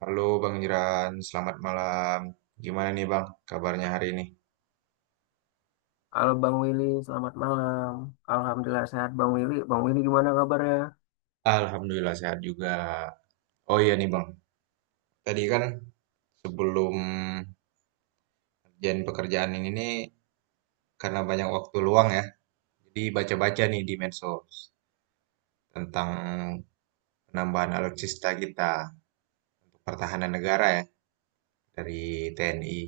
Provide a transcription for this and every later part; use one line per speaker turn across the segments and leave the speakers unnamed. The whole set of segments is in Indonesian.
Halo Bang Jiran, selamat malam. Gimana nih Bang, kabarnya hari ini?
Halo Bang Willy, selamat malam. Alhamdulillah sehat Bang Willy. Bang Willy gimana kabarnya?
Alhamdulillah sehat juga. Oh iya nih Bang, tadi kan sebelum pekerjaan ini nih karena banyak waktu luang ya, jadi baca-baca nih di medsos tentang penambahan alutsista kita untuk pertahanan negara ya dari TNI.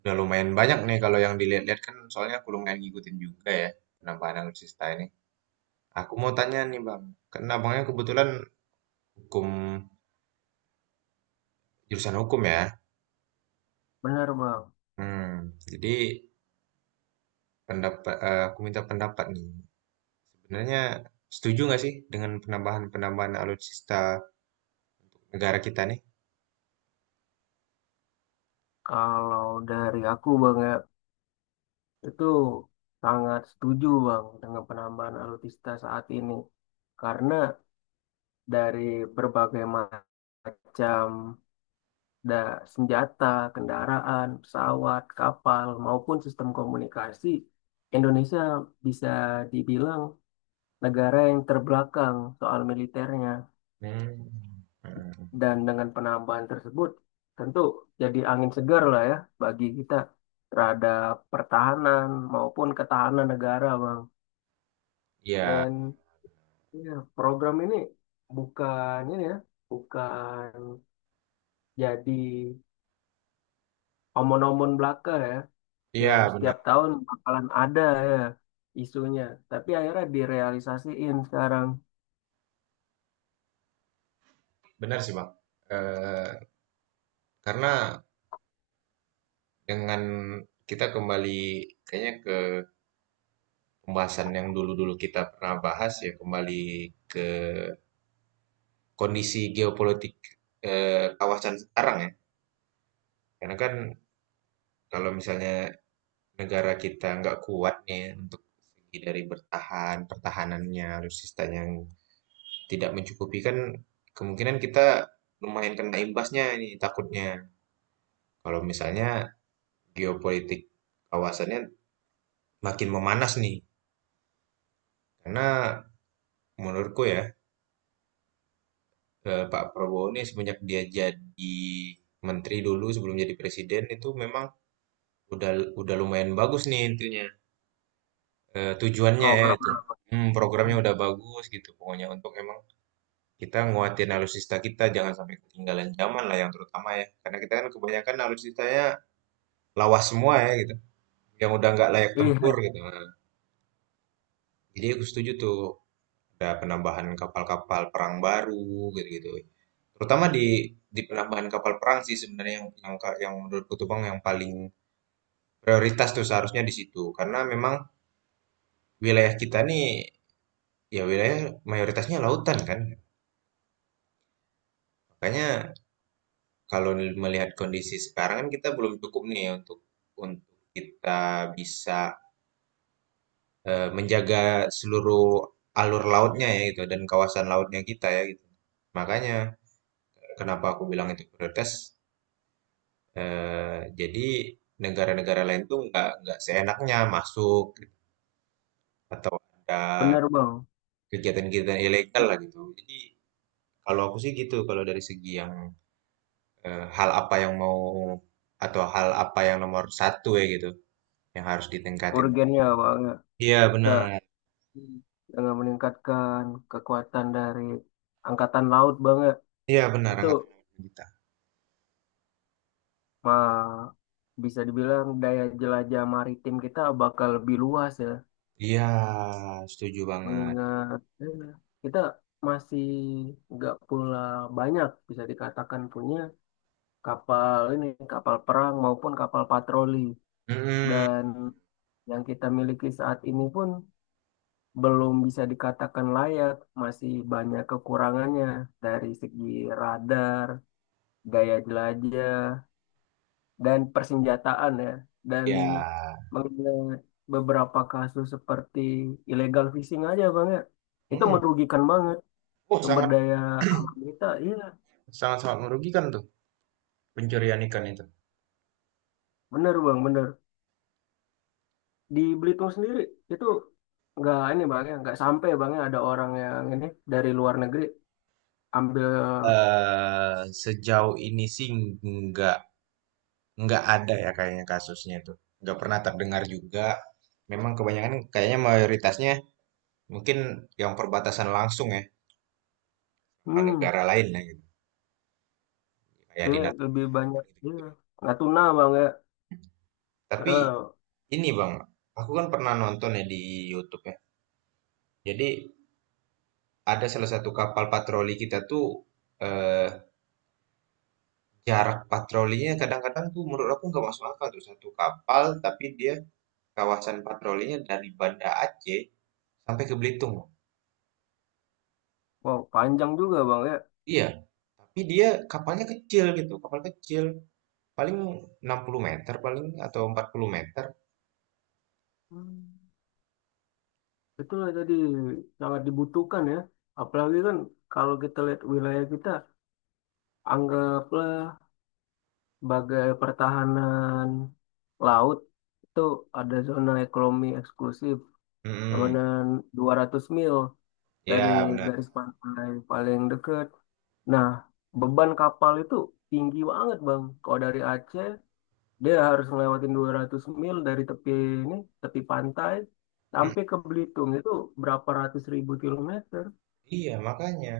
Udah lumayan banyak nih kalau yang dilihat-lihat kan soalnya aku lumayan ngikutin juga ya penambahan alutsista ini. Aku mau tanya nih Bang, karena abangnya kebetulan hukum Jurusan hukum ya?
Benar Bang.
Jadi aku minta pendapat nih. Sebenarnya setuju nggak sih dengan penambahan-penambahan alutsista negara kita nih?
Kalau dari aku Bang ya, itu sangat setuju Bang dengan penambahan alutsista saat ini. Karena dari berbagai macam da senjata, kendaraan, pesawat, kapal, maupun sistem komunikasi, Indonesia bisa dibilang negara yang terbelakang soal militernya.
Hmm. Hmm.
Dan dengan penambahan tersebut, tentu jadi angin segar lah ya bagi kita terhadap pertahanan maupun ketahanan negara, Bang.
Iya,
Dan ya, program ini bukan ini ya, bukan jadi omon-omon belaka ya,
iya
yang
benar.
setiap tahun bakalan ada ya isunya. Tapi akhirnya direalisasiin sekarang
Benar sih, Bang. Eh, karena dengan kita kembali kayaknya ke pembahasan yang dulu-dulu kita pernah bahas ya, kembali ke kondisi geopolitik kawasan sekarang ya. Karena kan kalau misalnya negara kita nggak kuat nih untuk segi dari bertahan, pertahanannya, alutsistanya yang tidak mencukupi kan kemungkinan kita lumayan kena imbasnya ini takutnya. Kalau misalnya geopolitik kawasannya makin memanas nih. Karena menurutku ya, Pak Prabowo ini semenjak dia jadi menteri dulu sebelum jadi presiden itu memang udah udah lumayan bagus nih intinya. Eh, tujuannya ya itu.
programnya, Bang.
Hmm, programnya udah bagus gitu pokoknya untuk emang kita nguatin alutsista kita, jangan sampai ketinggalan zaman lah yang terutama ya. Karena kita kan kebanyakan alutsistanya lawas semua ya gitu. Yang udah nggak layak tempur
Iya,
gitu. Nah, jadi aku setuju tuh ada penambahan kapal-kapal perang baru gitu-gitu. Terutama di penambahan kapal perang sih sebenarnya yang menurutku tuh Bang yang paling prioritas tuh seharusnya di situ. Karena memang wilayah kita nih ya wilayah mayoritasnya lautan kan. Makanya kalau melihat kondisi sekarang kan kita belum cukup nih ya untuk untuk kita bisa menjaga seluruh alur lautnya ya gitu dan kawasan lautnya kita ya gitu. Makanya kenapa aku bilang itu prioritas. Eh, jadi negara-negara lain tuh nggak seenaknya masuk gitu, atau ada
bener Bang.
kegiatan-kegiatan ilegal lah gitu. Jadi kalau aku sih gitu kalau dari segi yang hal apa yang mau atau hal apa yang nomor satu ya gitu yang harus ditingkatin.
Urgennya banget.
Iya
Kita
benar,
dengan meningkatkan kekuatan dari angkatan laut banget.
iya benar
Itu
angkatan lawan kita.
mah bisa dibilang daya jelajah maritim kita bakal lebih luas ya.
Iya, setuju banget.
Mengingat kita masih nggak pula banyak bisa dikatakan punya kapal ini, kapal perang maupun kapal patroli.
Mm,
Dan yang kita miliki saat ini pun belum bisa dikatakan layak, masih banyak kekurangannya dari segi radar, gaya jelajah dan persenjataan ya, dan
iya.
mengenai beberapa kasus seperti illegal fishing aja bang ya, itu
Mm.
merugikan banget
Oh,
sumber
sangat
daya alam kita, iya
sangat sangat merugikan tuh pencurian ikan itu.
bener bang bener. Di Belitung sendiri itu nggak ini bang ya, nggak sampai bang ya ada orang yang ini dari luar negeri ambil.
Eh, sejauh ini sih nggak nggak ada ya kayaknya kasusnya itu. Nggak pernah terdengar juga. Memang kebanyakan kayaknya mayoritasnya mungkin yang perbatasan langsung ya sama
Hmm,
negara lain lah gitu. Kayak di
iya, lebih
Natuna
banyak iya,
gitu-gitu.
nggak tuna bang ya
Tapi
karena
ini Bang, aku kan pernah nonton ya di YouTube ya. Jadi ada salah satu kapal patroli kita tuh eh, jarak patrolinya kadang-kadang tuh menurut aku nggak masuk akal tuh satu kapal tapi dia kawasan patrolinya dari Banda Aceh sampai ke Belitung loh.
wow panjang juga bang ya.
Iya, tapi dia kapalnya kecil gitu, kapal kecil paling 60 meter paling atau 40 meter.
Hmm. Betul lah tadi sangat dibutuhkan ya. Apalagi kan kalau kita lihat wilayah kita, anggaplah sebagai pertahanan laut itu ada zona ekonomi eksklusif,
Hmm,
tabanan 200 mil dari
ya benar.
garis pantai paling dekat. Nah, beban kapal itu tinggi banget Bang. Kalau dari Aceh, dia harus ngelewatin 200 mil dari tepi ini, tepi pantai,
Mm,
sampai ke Belitung itu berapa ratus ribu kilometer.
iya, makanya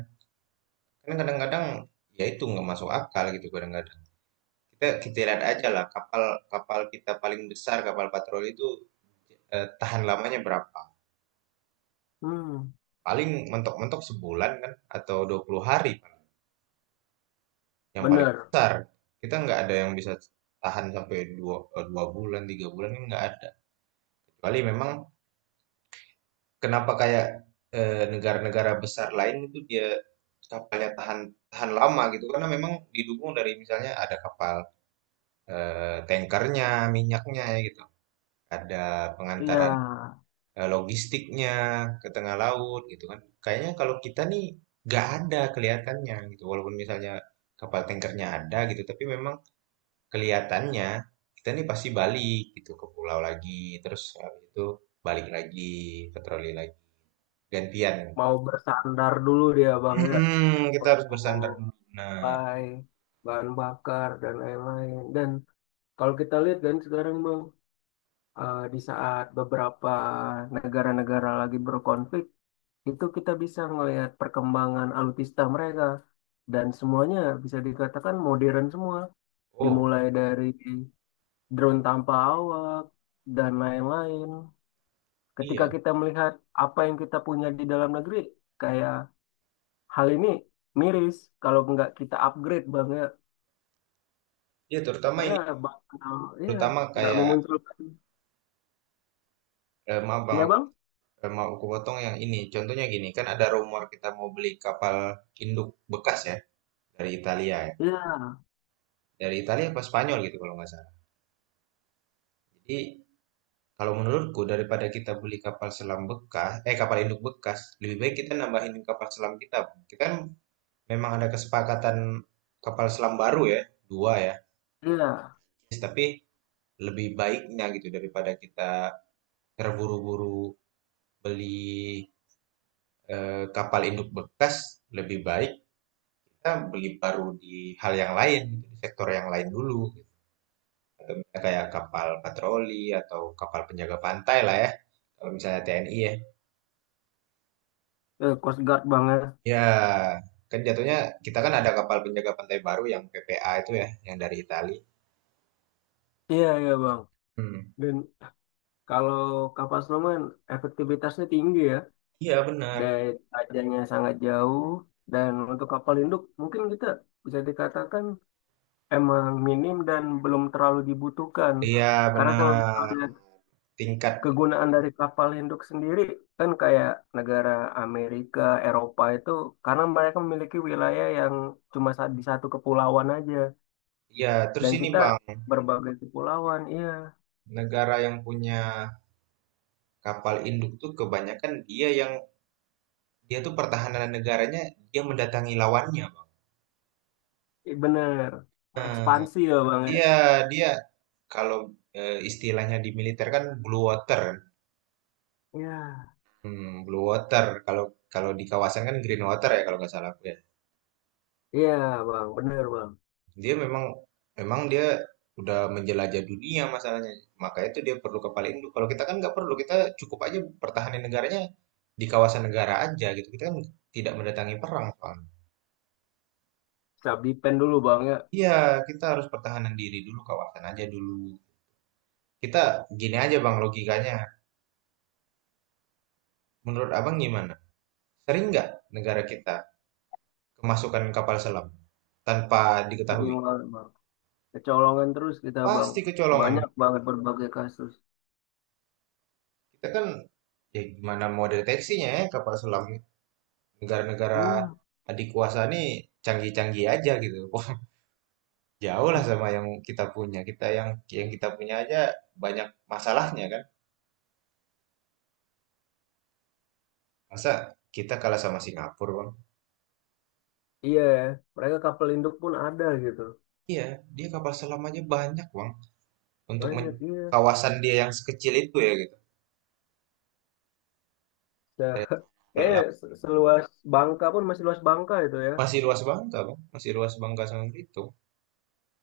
karena kadang-kadang ya itu nggak masuk akal gitu kadang-kadang. Kita kita lihat aja lah kapal kapal kita paling besar kapal patroli itu, tahan lamanya berapa?
Hmm,
Paling mentok-mentok sebulan kan atau 20 hari kan, yang paling
bener.
besar. Kita nggak ada yang bisa tahan sampai 2 bulan, 3 bulan kan nggak ada. Kecuali memang kenapa kayak, negara-negara besar lain itu dia kapalnya tahan tahan lama gitu, karena memang didukung dari misalnya ada kapal, tankernya, minyaknya ya gitu, ada
Iya,
pengantara logistiknya ke tengah laut gitu kan. Kayaknya kalau kita nih nggak ada kelihatannya gitu. Walaupun misalnya kapal tankernya ada gitu, tapi memang kelihatannya kita nih pasti balik gitu ke pulau lagi, terus habis itu balik lagi ke troli lagi, gantian.
mau bersandar dulu dia bang ya,
Kita harus
untuk
bersandar dulu. Nah,
mulai bahan bakar dan lain-lain. Dan kalau kita lihat kan sekarang bang, di saat beberapa negara-negara lagi berkonflik, itu kita bisa melihat perkembangan alutsista mereka. Dan semuanya bisa dikatakan modern semua,
oh
dimulai dari drone tanpa awak dan lain-lain. Ketika
iya,
kita melihat apa yang kita punya di dalam negeri, kayak hal ini miris kalau nggak kita upgrade banget.
iya, terutama
Karena
ini,
bakal, iya,
terutama
nggak
kayak,
memunculkan.
maaf bang,
Iya
aku
bang?
mau aku potong yang ini. Contohnya gini, kan ada rumor kita mau beli kapal induk bekas ya dari Italia, ya.
Iya,
Dari Italia apa Spanyol gitu kalau nggak salah. Jadi kalau menurutku daripada kita beli kapal selam bekas, kapal induk bekas, lebih baik kita nambahin kapal selam kita. Kita kan memang ada kesepakatan kapal selam baru ya, dua ya.
iya.
Yes, tapi lebih baiknya gitu daripada kita terburu-buru beli kapal induk bekas, lebih baik kita beli baru di hal yang lain, gitu, di sektor yang lain dulu. Gitu. Kayak kapal patroli atau kapal penjaga pantai lah ya, kalau misalnya TNI ya.
Eh, Coast Guard banget.
Ya, kan jatuhnya kita kan ada kapal penjaga pantai baru yang PPA itu ya, yang dari Itali.
Iya, iya bang.
Hmm.
Dan kalau kapal selam efektivitasnya tinggi ya.
Iya benar.
Dari tajamnya sangat jauh. Dan untuk kapal induk mungkin kita bisa dikatakan emang minim dan belum terlalu dibutuhkan.
Iya
Karena kalau kita
benar.
lihat
Tingkat.
kegunaan dari kapal induk sendiri kan kayak negara Amerika, Eropa itu karena mereka memiliki wilayah yang cuma di satu kepulauan aja,
Ya, terus
dan
ini
kita
Bang,
berbagai kepulauan. Iya,
negara yang punya kapal induk tuh kebanyakan dia tuh pertahanan negaranya dia mendatangi lawannya, Bang.
bener.
Nah,
Ekspansi ya bang ya.
iya dia kalau istilahnya di militer kan blue water.
Iya,
Blue water. Kalau kalau di kawasan kan green water ya kalau nggak salah aku.
iya bang, bener bang.
Dia memang Memang dia udah menjelajah dunia masalahnya. Makanya itu dia perlu kepala induk. Kalau kita kan nggak perlu, kita cukup aja pertahanin negaranya di kawasan negara aja gitu. Kita kan tidak mendatangi perang soalnya.
Cabdi pen dulu bang ya.
Iya, kita harus pertahanan diri dulu, kawasan aja dulu. Kita gini aja bang logikanya. Menurut abang gimana? Sering nggak negara kita kemasukan kapal selam tanpa
Sering
diketahui?
banget bang. Kecolongan terus kita bang.
Pasti kecolongan.
Banyak banget berbagai kasus.
Kita kan ya gimana mau deteksinya ya kapal selam negara-negara
Hmm,
adik kuasa nih canggih-canggih aja gitu. Wah, jauh lah sama yang kita punya. Kita yang kita punya aja banyak masalahnya kan. Masa kita kalah sama Singapura, Bang?
iya ya. Mereka kapal induk pun ada gitu.
Iya, dia kapal selam aja banyak, Bang. Untuk
Banyak iya.
kawasan dia yang sekecil itu ya gitu. Eh,
Kayaknya
la-
seluas Bangka pun, masih luas Bangka itu ya.
Masih luas Bangka, Bang. Masih luas Bangka sama Belitung.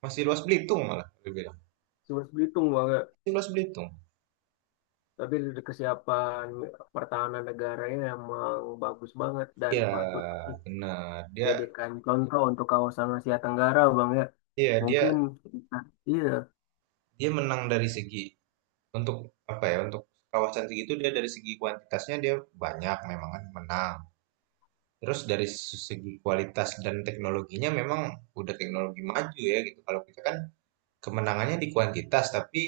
Masih luas Belitung malah, dia bilang.
Seluas Belitung banget.
Masih luas Belitung.
Tapi dari kesiapan pertahanan negaranya emang bagus banget dan
Iya,
patut
benar. Dia,
dijadikan contoh untuk kawasan Asia Tenggara Bang ya.
iya, dia
Mungkin nah, iya,
dia menang dari segi, untuk apa ya, untuk kawasan segitu dia dari segi kuantitasnya dia banyak memang kan menang. Terus dari segi kualitas dan teknologinya memang udah teknologi maju ya gitu. Kalau kita kan kemenangannya di kuantitas tapi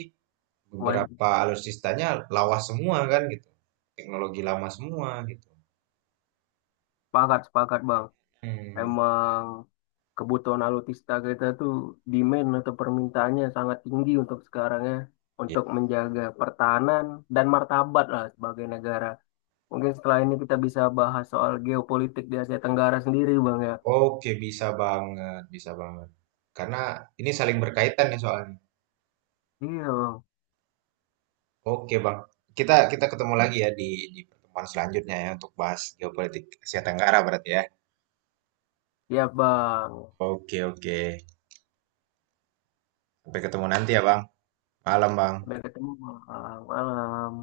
wan-
beberapa alutsistanya lawas semua kan gitu. Teknologi lama semua gitu.
sepakat sepakat Bang.
Hmm.
Emang kebutuhan alutsista kita tuh demand atau permintaannya sangat tinggi untuk sekarang ya.
Ya.
Untuk menjaga pertahanan dan martabat lah sebagai negara. Mungkin setelah ini kita bisa bahas soal geopolitik di Asia Tenggara sendiri, Bang ya.
Oke, bisa banget, bisa banget. Karena ini saling berkaitan ya soalnya.
Iya, Bang.
Oke Bang, kita kita ketemu lagi ya di pertemuan selanjutnya ya untuk bahas geopolitik Asia Tenggara berarti ya.
Ya, Bang.
Oke oke, sampai ketemu nanti ya Bang. Malam Bang.
Sampai ketemu, Bang. Malam.